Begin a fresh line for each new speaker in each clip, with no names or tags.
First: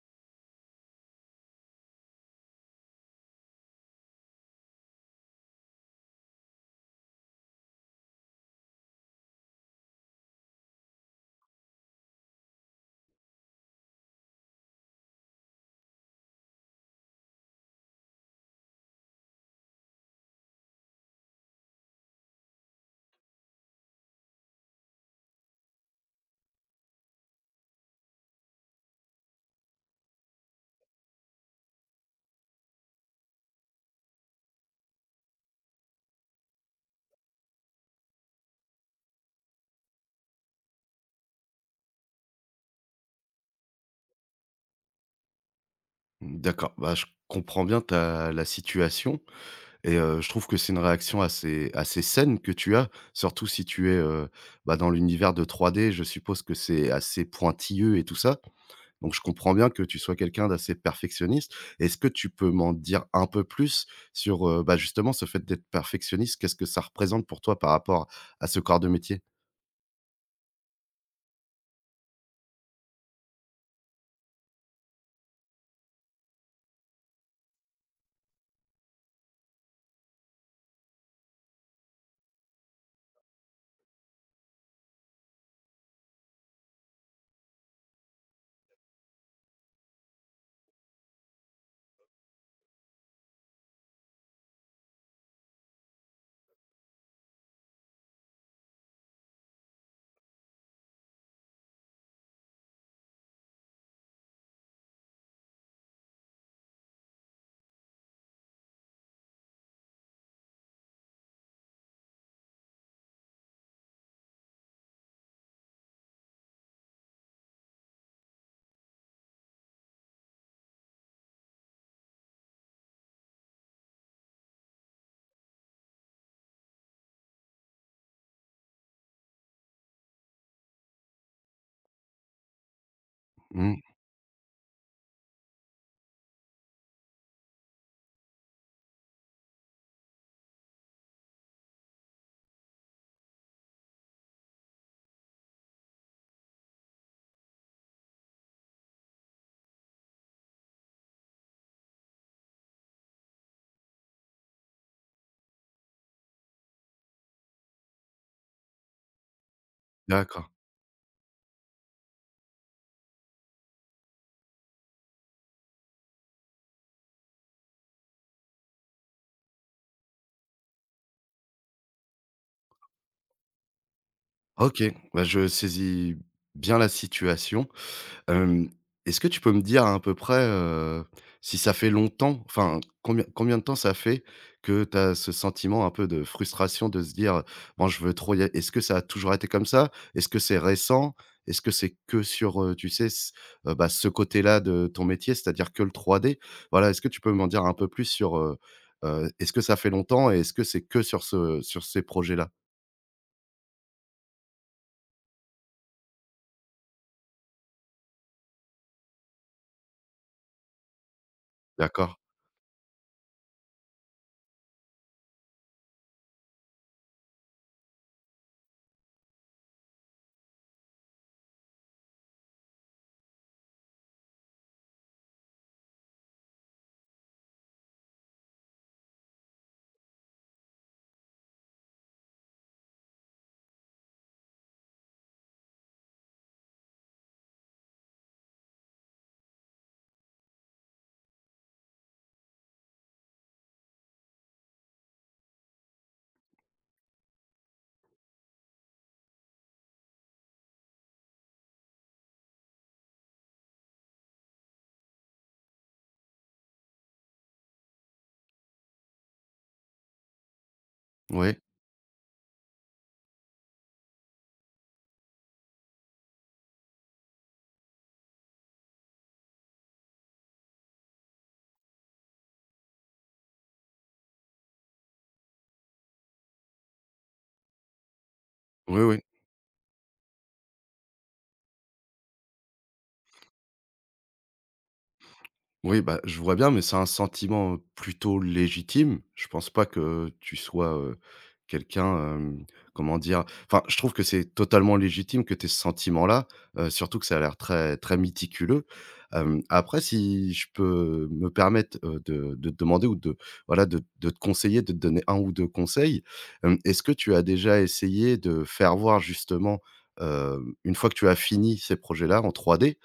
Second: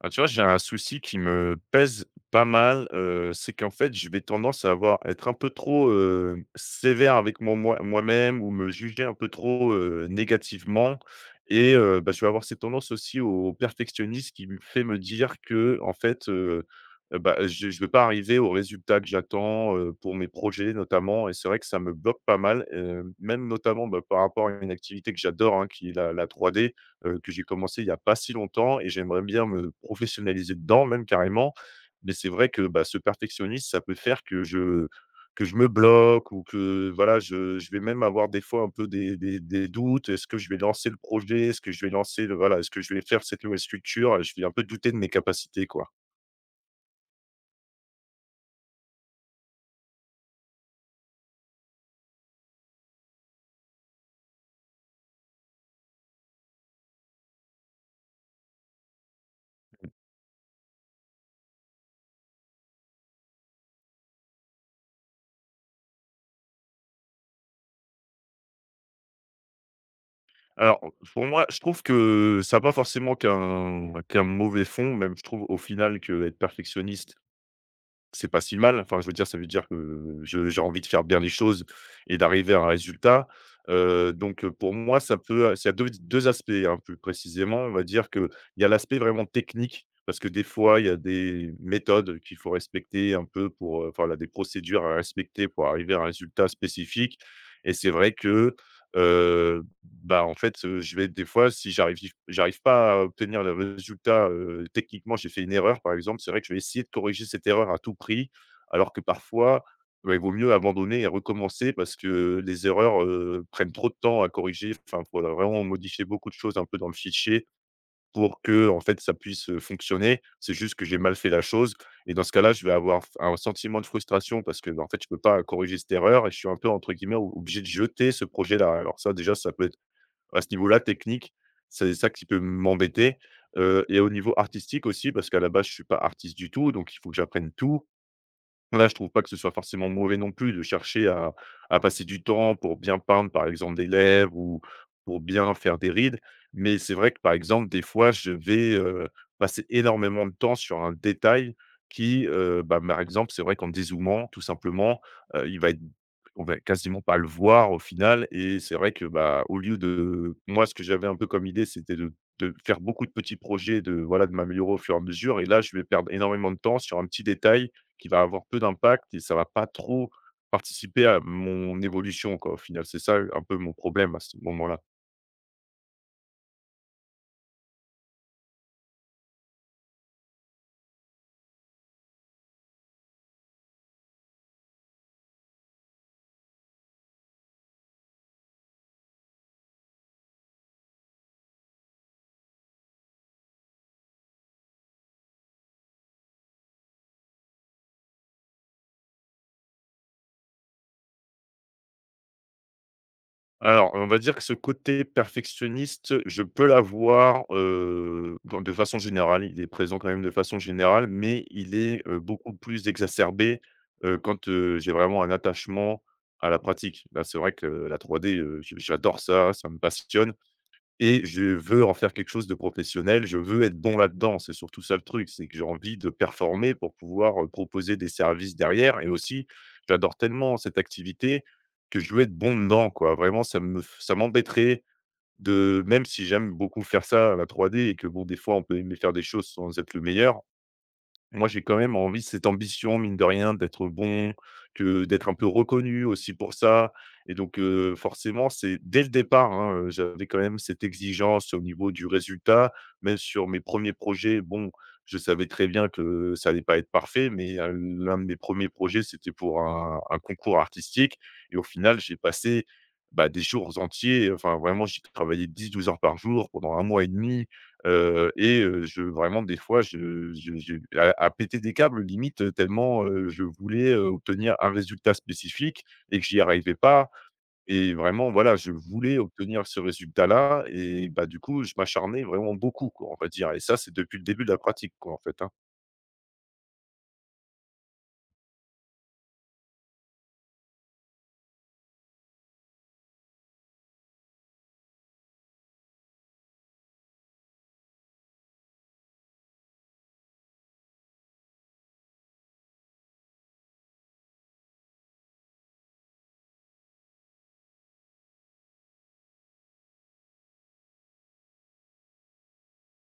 Ah, tu vois, j'ai un souci qui me pèse pas mal, c'est qu'en fait, je vais tendance à avoir être un peu trop, sévère avec mon moi-même ou me juger un peu trop, négativement et bah, je vais avoir cette tendance aussi au perfectionnisme qui me fait me dire que, en fait, bah, je vais pas arriver au résultat que j'attends, pour mes projets notamment et c'est vrai que ça me bloque pas mal, même notamment, bah, par rapport à une activité que j'adore, hein, qui est la 3D que j'ai commencé il y a pas si longtemps et j'aimerais bien me professionnaliser dedans, même carrément. Mais c'est vrai que, bah, ce perfectionnisme, ça peut faire que je me bloque ou que voilà, je vais même avoir des fois un peu des doutes. Est-ce que je vais lancer le projet? Est-ce que je vais lancer le, voilà, est-ce que je vais faire cette nouvelle structure? Je vais un peu douter de mes capacités, quoi.
D'accord, bah, je comprends bien ta la situation et je trouve que c'est une réaction assez saine que tu as, surtout si tu es, bah, dans l'univers de 3D. Je suppose que c'est assez pointilleux et tout ça, donc je comprends bien que tu sois quelqu'un d'assez perfectionniste. Est-ce que tu peux m'en dire un peu plus sur, bah, justement ce fait d'être perfectionniste? Qu'est-ce que ça représente pour toi par rapport à ce corps de métier?
Alors, pour moi, je trouve que ça a pas forcément qu'un mauvais fond, même je trouve au final que être perfectionniste, c'est pas si mal. Enfin, je veux dire, ça veut dire que je j'ai envie de faire bien les choses et d'arriver à un résultat. Donc, pour moi, ça peut, ça a 2 d aspects, hein, plus précisément. On va dire que il y a l'aspect vraiment technique, parce que des fois, il y a des méthodes qu'il faut respecter un peu pour, enfin, là, des procédures à respecter pour arriver à un résultat spécifique et c'est vrai que, heu bah, en fait, je vais des fois, si j'arrive pas à obtenir le résultat, techniquement, j'ai fait une erreur, par exemple, c'est vrai que je vais essayer de corriger cette erreur à tout prix, alors que parfois, bah, il vaut mieux abandonner et recommencer parce que les erreurs, prennent trop de temps à corriger. Enfin, faut vraiment modifier beaucoup de choses un peu dans le fichier pour que en fait, ça puisse, fonctionner. C'est juste que j'ai mal fait la chose et dans ce cas-là, je vais avoir un sentiment de frustration parce que, bah, en fait, je peux pas corriger cette erreur et je suis un peu, entre guillemets, obligé de jeter ce projet-là». Alors ça, déjà, ça peut être à ce niveau-là, technique, c'est ça qui peut m'embêter,
Mmh,
et au niveau artistique aussi, parce qu'à la base, je suis pas artiste du tout, donc il faut que j'apprenne tout. Là, je trouve pas que ce soit forcément mauvais non plus de chercher à passer du temps pour bien peindre, par exemple, des lèvres ou pour bien faire des rides. Mais c'est vrai que, par exemple, des fois, je vais, passer énormément de temps sur un détail qui, bah, par exemple, c'est vrai qu'en dézoomant, tout simplement, il va être on va quasiment pas le voir au final et c'est vrai que, bah, au lieu de
d'accord.
moi, ce que j'avais un peu comme idée, c'était de faire beaucoup de petits projets, de, voilà, de m'améliorer au fur et à mesure et là, je vais perdre énormément de temps sur un petit détail qui va avoir peu d'impact et ça va pas trop participer à mon évolution, quoi, au final. C'est ça, un peu mon problème à ce moment-là.
OK, bah, je saisis bien la situation. Hem, est-ce que tu peux me dire à un peu près, si ça fait longtemps, enfin combien de temps ça fait que tu as ce sentiment un peu de frustration de se dire: «Bon je veux trop y a» est-ce que ça a toujours été comme ça? Est-ce que c'est récent? Est-ce que c'est que sur, tu sais ce, bah, ce côté-là de ton métier, c'est-à-dire que le 3D? Voilà, est-ce que tu peux m'en dire un peu plus sur, est-ce que ça fait longtemps et est-ce que c'est que sur ces projets-là?
Alors, on va dire que ce côté perfectionniste, je peux l'avoir, dans de façon générale. Il est présent quand même de façon générale, mais il est,
D'accord.
beaucoup plus exacerbé, quand, j'ai vraiment un attachement à la pratique. Là, c'est vrai que la 3D, j'adore ça, ça me passionne et je veux en faire quelque chose de professionnel, je veux être bon là-dedans. C'est surtout ça le truc, c'est que j'ai envie de performer pour pouvoir, proposer des services derrière et aussi, j'adore tellement cette activité que je veux être bon dedans, quoi. Vraiment, ça me f ça m'embêterait de même si j'aime beaucoup faire ça, la 3D et que bon, des fois, on peut aimer faire des choses sans être le meilleur, moi, j'ai quand même envie cette ambition, mine de rien, d'être bon, que d'être un peu reconnu aussi pour ça et donc forcément, c'est dès le départ, hein, j'avais quand même cette exigence au niveau du résultat. Même sur mes premiers projets, bon, je savais très bien que ça allait pas être parfait, mais l'un de mes premiers projets, c'était pour un concours artistique et
Oui.
au final, j'ai passé, bah, des jours entiers, enfin, vraiment, j'ai travaillé 10, 12 heures par jour pendant un mois et demi. Et je vraiment des fois je à péter des câbles limite, tellement, je voulais, obtenir un résultat spécifique et que j'y arrivais pas et vraiment voilà, je
Oui,
voulais
oui.
obtenir ce résultat-là et bah, du coup, je m'acharnais vraiment beaucoup quoi, on va dire et ça, c'est depuis le début de la pratique quoi, en fait, hein.
Oui, bah, je vois bien, mais c'est un sentiment, plutôt légitime. Je pense pas que tu sois, quelqu'un, comment dire? Enfin, je trouve que c'est totalement légitime que tu aies ce sentiment-là, surtout que ça a l'air très très méticuleux. Après si je peux me permettre, de te demander ou de voilà, de te conseiller, de te donner un ou 2 conseils. Est-ce que tu as déjà essayé de faire voir justement, une fois que tu as fini ces projets-là en 3D,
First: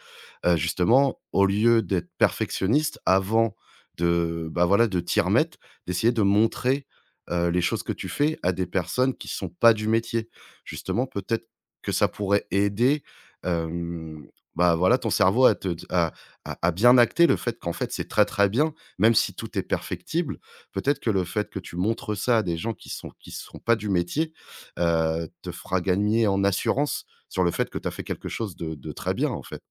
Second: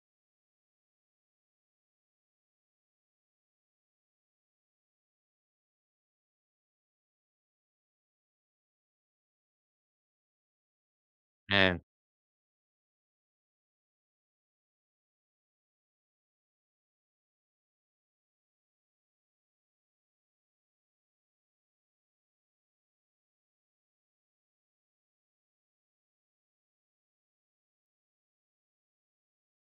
justement, au lieu d'être perfectionniste avant de, bah, voilà, de t'y remettre, d'essayer de montrer, les choses que tu fais à des personnes qui sont pas du métier. Justement, peut-être
Ouais.
que ça pourrait aider, hem, bah, voilà, ton cerveau à te à bien acter le fait qu'en fait, c'est très, très bien, même si tout est perfectible. Peut-être que le fait que tu montres ça à des gens qui sont pas du métier, te fera gagner en assurance sur le fait que tu as fait quelque chose de très bien, en fait.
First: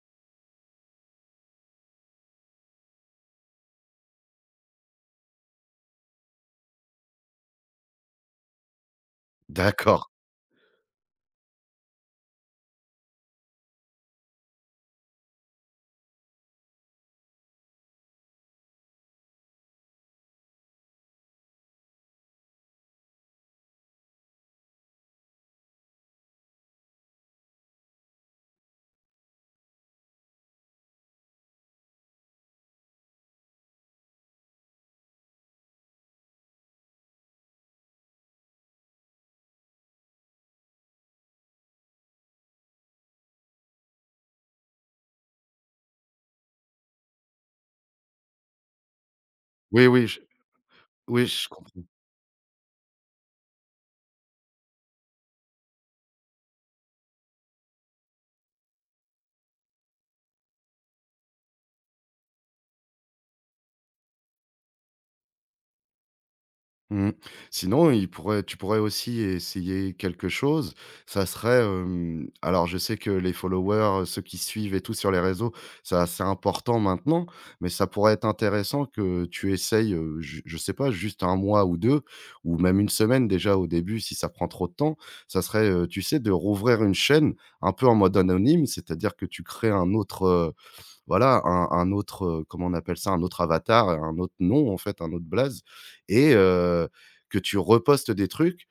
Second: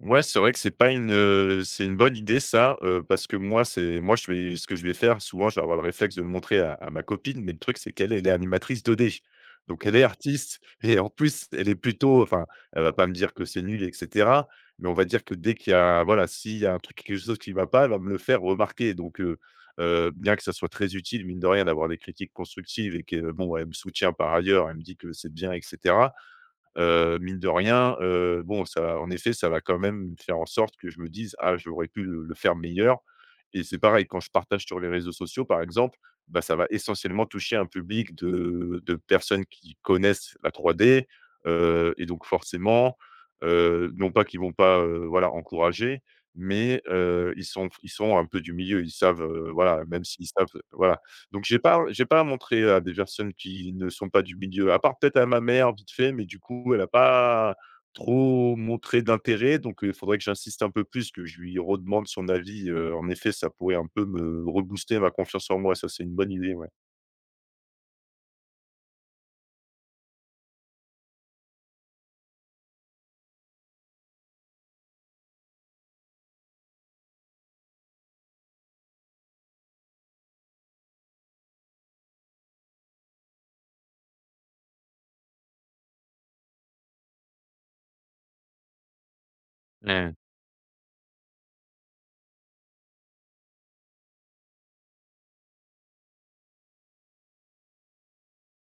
Ouais, c'est vrai que c'est pas une, c'est une bonne idée ça, parce que moi c'est moi je vais ce que je vais faire souvent, je vais avoir le réflexe de le montrer à ma copine, mais le truc c'est qu'elle, elle est animatrice 2D. Donc elle est
D'accord.
artiste et en plus elle est plutôt enfin, elle va pas me dire que c'est nul et cetera, mais on va dire que dès qu'il y a voilà, s'il y a un truc, quelque chose qui va pas, elle va me le faire remarquer. Donc bien que ça soit très utile mine de rien d'avoir des critiques constructives et que bon, elle me soutient par ailleurs, elle me dit que c'est bien etc. Mine de rien, bon ça en effet, ça va quand même faire en sorte que je me dise: «Ah j'aurais pu le faire meilleur» et c'est pareil quand je partage sur les réseaux sociaux par exemple, bah, ça va essentiellement toucher un public de personnes qui connaissent la 3D, et donc forcément, non pas qu'ils vont pas, voilà encourager, mais ils sont un peu du milieu. Ils savent, voilà,
Oui,
même s'ils savent, voilà
oui,
donc
je
j'ai pas
comprends.
j'ai pas montré à des personnes qui ne sont pas du milieu, à part peut-être à ma mère vite fait, mais du coup, elle a pas trop montré d'intérêt, donc il faudrait que j'insiste un peu plus, que je lui redemande son avis, en effet, ça pourrait un peu me rebooster ma confiance en moi, ça, c'est une bonne idée, ouais.
Mmh. Sinon, il pourrait tu pourrais aussi essayer quelque chose. Ça serait, alors je sais que les followers, ceux qui suivent et tout sur les réseaux, c'est assez important maintenant, mais ça pourrait être intéressant que tu essayes, je sais pas, juste un mois ou 2, ou même une semaine déjà au début si ça prend trop de temps. Ça serait, tu sais, de rouvrir une chaîne un peu en mode anonyme, c'est-à-dire que tu crées un
Mmh,
autre, voilà, un autre, comment on appelle ça? Un autre avatar, un autre nom en fait, un autre blaze et que tu repostes des trucs,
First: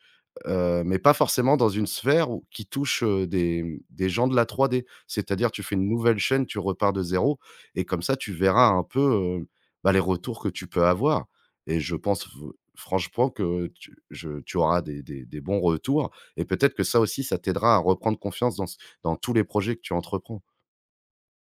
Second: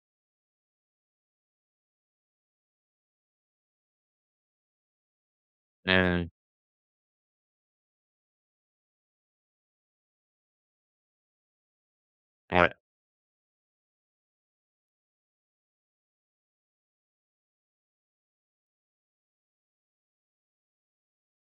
mais pas forcément dans une sphère où qui touche, des gens de la 3D. C'est-à-dire tu fais une nouvelle
mmh,
chaîne, tu repars de zéro et comme ça tu verras un peu, heu, bah, les retours que tu peux avoir et je pense v
ouais.
franchement que tu auras des bons retours et peut-être que ça aussi, ça t'aidera à reprendre confiance dans tous les projets que tu entreprends.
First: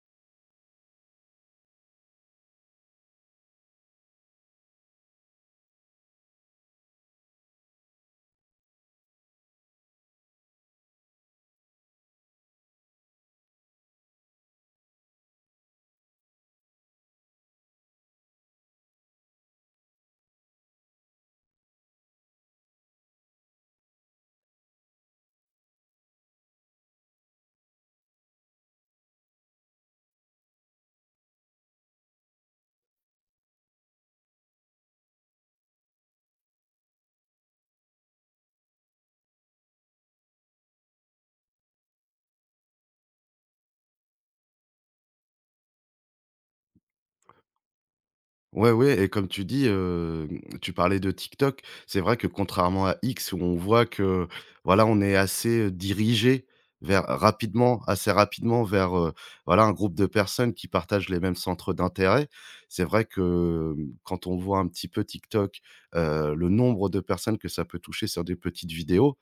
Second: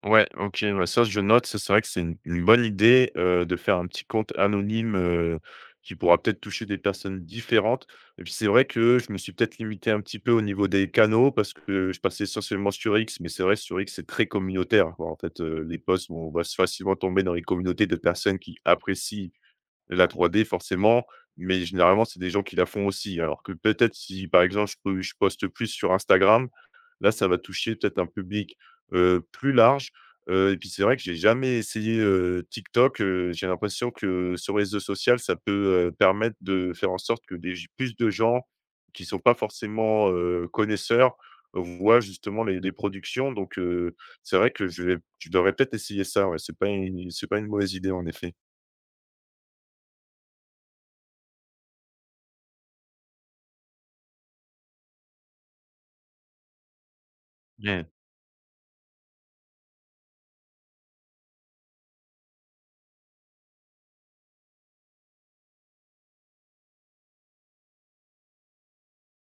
Ouais, OK, ouais, ça je note, ça, c'est vrai que c'est une bonne idée, de faire un petit compte anonyme, qui pourra peut-être toucher des personnes différentes et puis c'est vrai que je me suis peut-être limité un petit peu au niveau des canaux parce que je passais essentiellement sur X, mais c'est vrai sur X, c'est très communautaire, quoi, en fait, les posts, on va facilement tomber dans les communautés de personnes qui apprécient la 3D forcément, mais généralement, c'est des gens qui la font aussi. Alors que peut-être si, par exemple, je poste plus sur Instagram, là, ça va toucher peut-être un public, plus large, et puis c'est vrai que j'ai jamais essayé, TikTok, j'ai l'impression que ce réseau social, ça peut, permettre de faire en sorte que des plus de gens qui sont pas forcément, connaisseurs, voient justement les productions donc c'est vrai que je devrais peut-être essayer ça, ouais, c'est pas une mauvaise idée en effet.
Ouais, ouais et comme tu dis, tu parlais de TikTok. C'est vrai que contrairement à X où on voit que, voilà, on est assez, dirigé
Mmh,
assez rapidement vers, voilà, un groupe de personnes qui partagent les mêmes centres d'intérêt. C'est vrai que, quand on voit un petit peu TikTok, le nombre de personnes que ça peut toucher sur des petites vidéos.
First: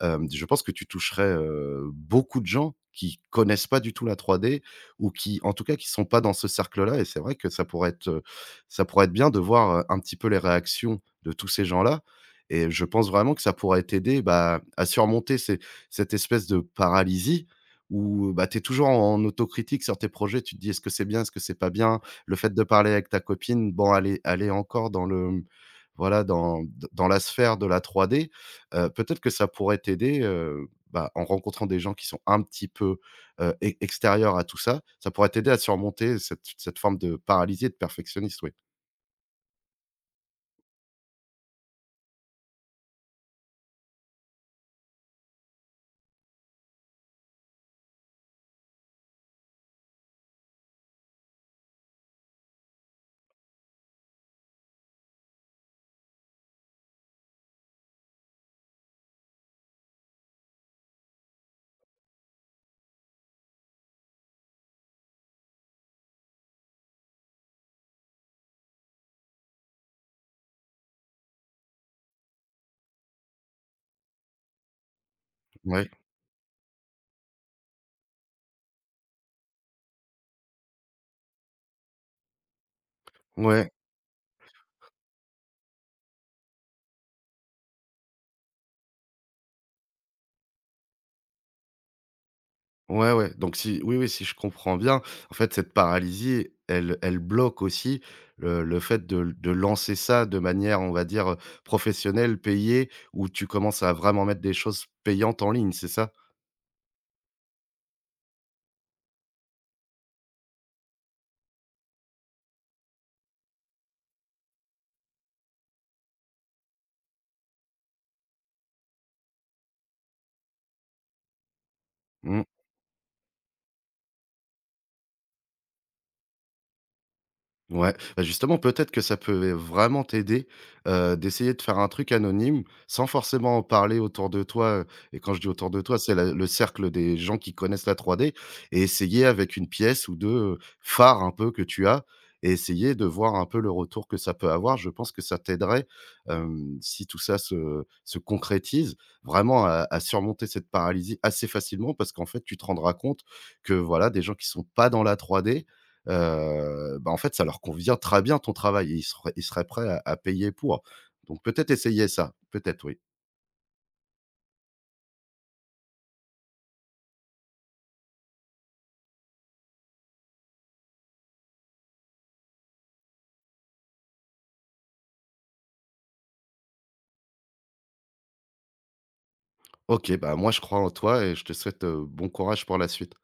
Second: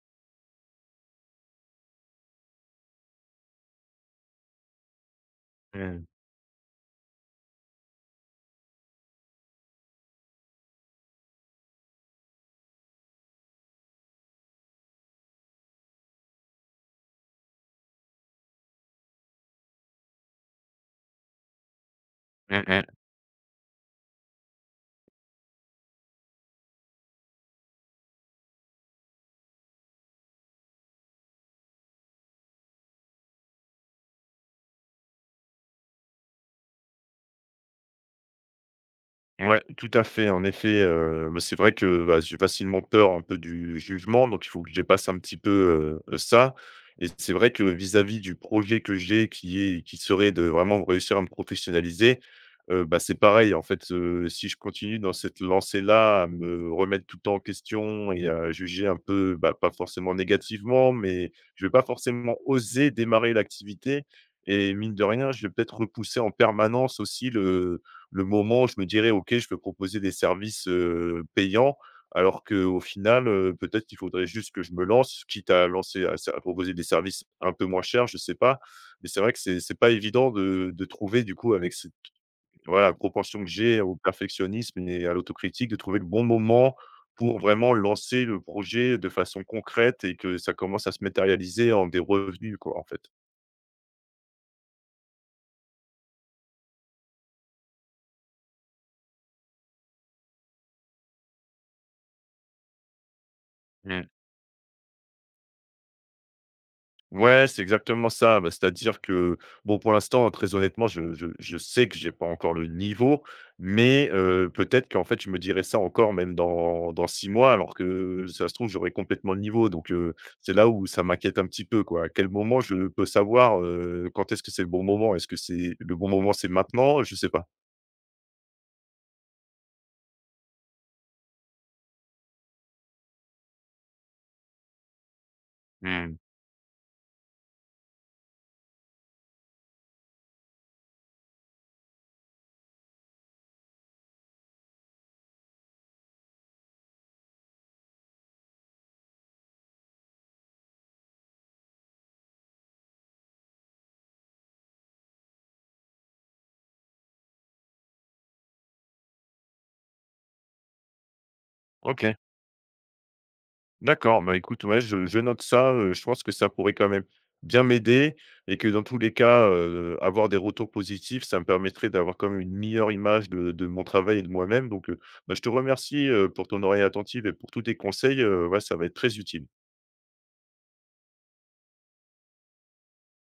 Je pense que tu toucherais, beaucoup de gens qui connaissent pas du tout la 3D ou qui, en tout cas, qui sont
mmh.
pas dans ce cercle-là et c'est vrai que ça pourrait être bien de voir, un petit peu les réactions de tous ces gens-là et je pense vraiment que ça pourrait t'aider, bah, à surmonter ces cette espèce de paralysie où, bah, tu es toujours en autocritique sur tes projets. Tu te dis: «Est-ce que c'est bien? Est-ce que c'est pas bien?» Le fait de
Mmh mh.
parler avec ta copine, bon, elle est encore dans le, voilà, dans la sphère de la 3D. Peut-être que ça pourrait t'aider, bah, en rencontrant des gens qui sont un petit peu, e extérieurs à tout ça, ça pourrait t'aider à surmonter cette forme de paralysie et de perfectionniste, oui.
Ouais, tout à fait. En effet, bah, c'est vrai que, bah, j'ai facilement peur un peu du jugement, donc il faut que je dépasse un petit peu, ça et c'est vrai que vis-à-vis du projet que j'ai qui serait de vraiment réussir à me professionnaliser, bah, c'est pareil en fait, si je continue dans cette lancée-là à me remettre tout le temps en question et à juger un peu, bah, pas forcément négativement, mais je vais pas forcément oser démarrer l'activité et mine de rien, je vais peut-être repousser en permanence aussi le moment où je me dirais: «OK, je peux proposer des services, payants», alors qu'au final, peut-être qu'il faudrait juste que je me lance, quitte à
Ouais,
lancer à proposer des services un peu moins chers, je sais pas. Mais c'est vrai que c'est pas évident de trouver du coup avec cette, voilà, propension que
ouais,
j'ai au perfectionnisme et à l'autocritique, de trouver le bon moment pour vraiment lancer le projet de façon concrète et que ça commence à se matérialiser en des revenus quoi, en fait.
ouais, ouais, donc si oui, oui, si je comprends bien, en fait, cette paralysie, elle bloque aussi le fait de lancer ça de manière, on va dire, professionnelle, payée, où tu commences à
Mmh.
vraiment mettre des choses payantes en ligne, c'est ça?
Ouais, c'est exactement ça. Bah, c'est-à-dire que, bon, pour l'instant, hein, très honnêtement, je sais que j'ai pas encore le niveau, mais peut-être qu'en fait, je me dirais ça encore même dans 6 mois, alors que ça se trouve, j'aurais complètement le niveau. Donc c'est là où ça m'inquiète un petit peu, quoi. À quel
Mmh.
moment je peux savoir, quand est-ce que c'est le bon moment? Est-ce que c'est le bon moment, c'est maintenant? Je sais pas.
Ouais, bah, justement, peut-être que ça peut vraiment t'aider, d'essayer de faire un truc anonyme, sans forcément en parler autour de toi, et quand je dis autour de toi, c'est
Mmh.
la le cercle des gens qui connaissent la 3D et essayer avec une pièce ou 2 phares un peu que tu as et essayer de voir un peu le retour que ça peut avoir. Je pense que ça t'aiderait, si tout ça se concrétise, vraiment à surmonter cette paralysie assez facilement parce qu'en fait, tu te rendras compte que, voilà, des gens qui sont pas dans la 3D, bah, en fait, ça leur convient très bien ton travail et ils seraient prêts à payer pour. Donc peut-être essayer
OK.
ça, peut-être, oui.
D'accord, bah, écoute, ouais, je note ça, je pense que ça pourrait quand même bien m'aider et que dans tous les cas, avoir des retours positifs, ça me permettrait d'avoir quand même une meilleure image de mon travail et de moi-même donc, bah, je te remercie, pour ton oreille attentive et pour tous tes conseils, ouais, ça va être très utile.
OK, bah, moi je crois en toi et je te souhaite, bon courage pour la suite.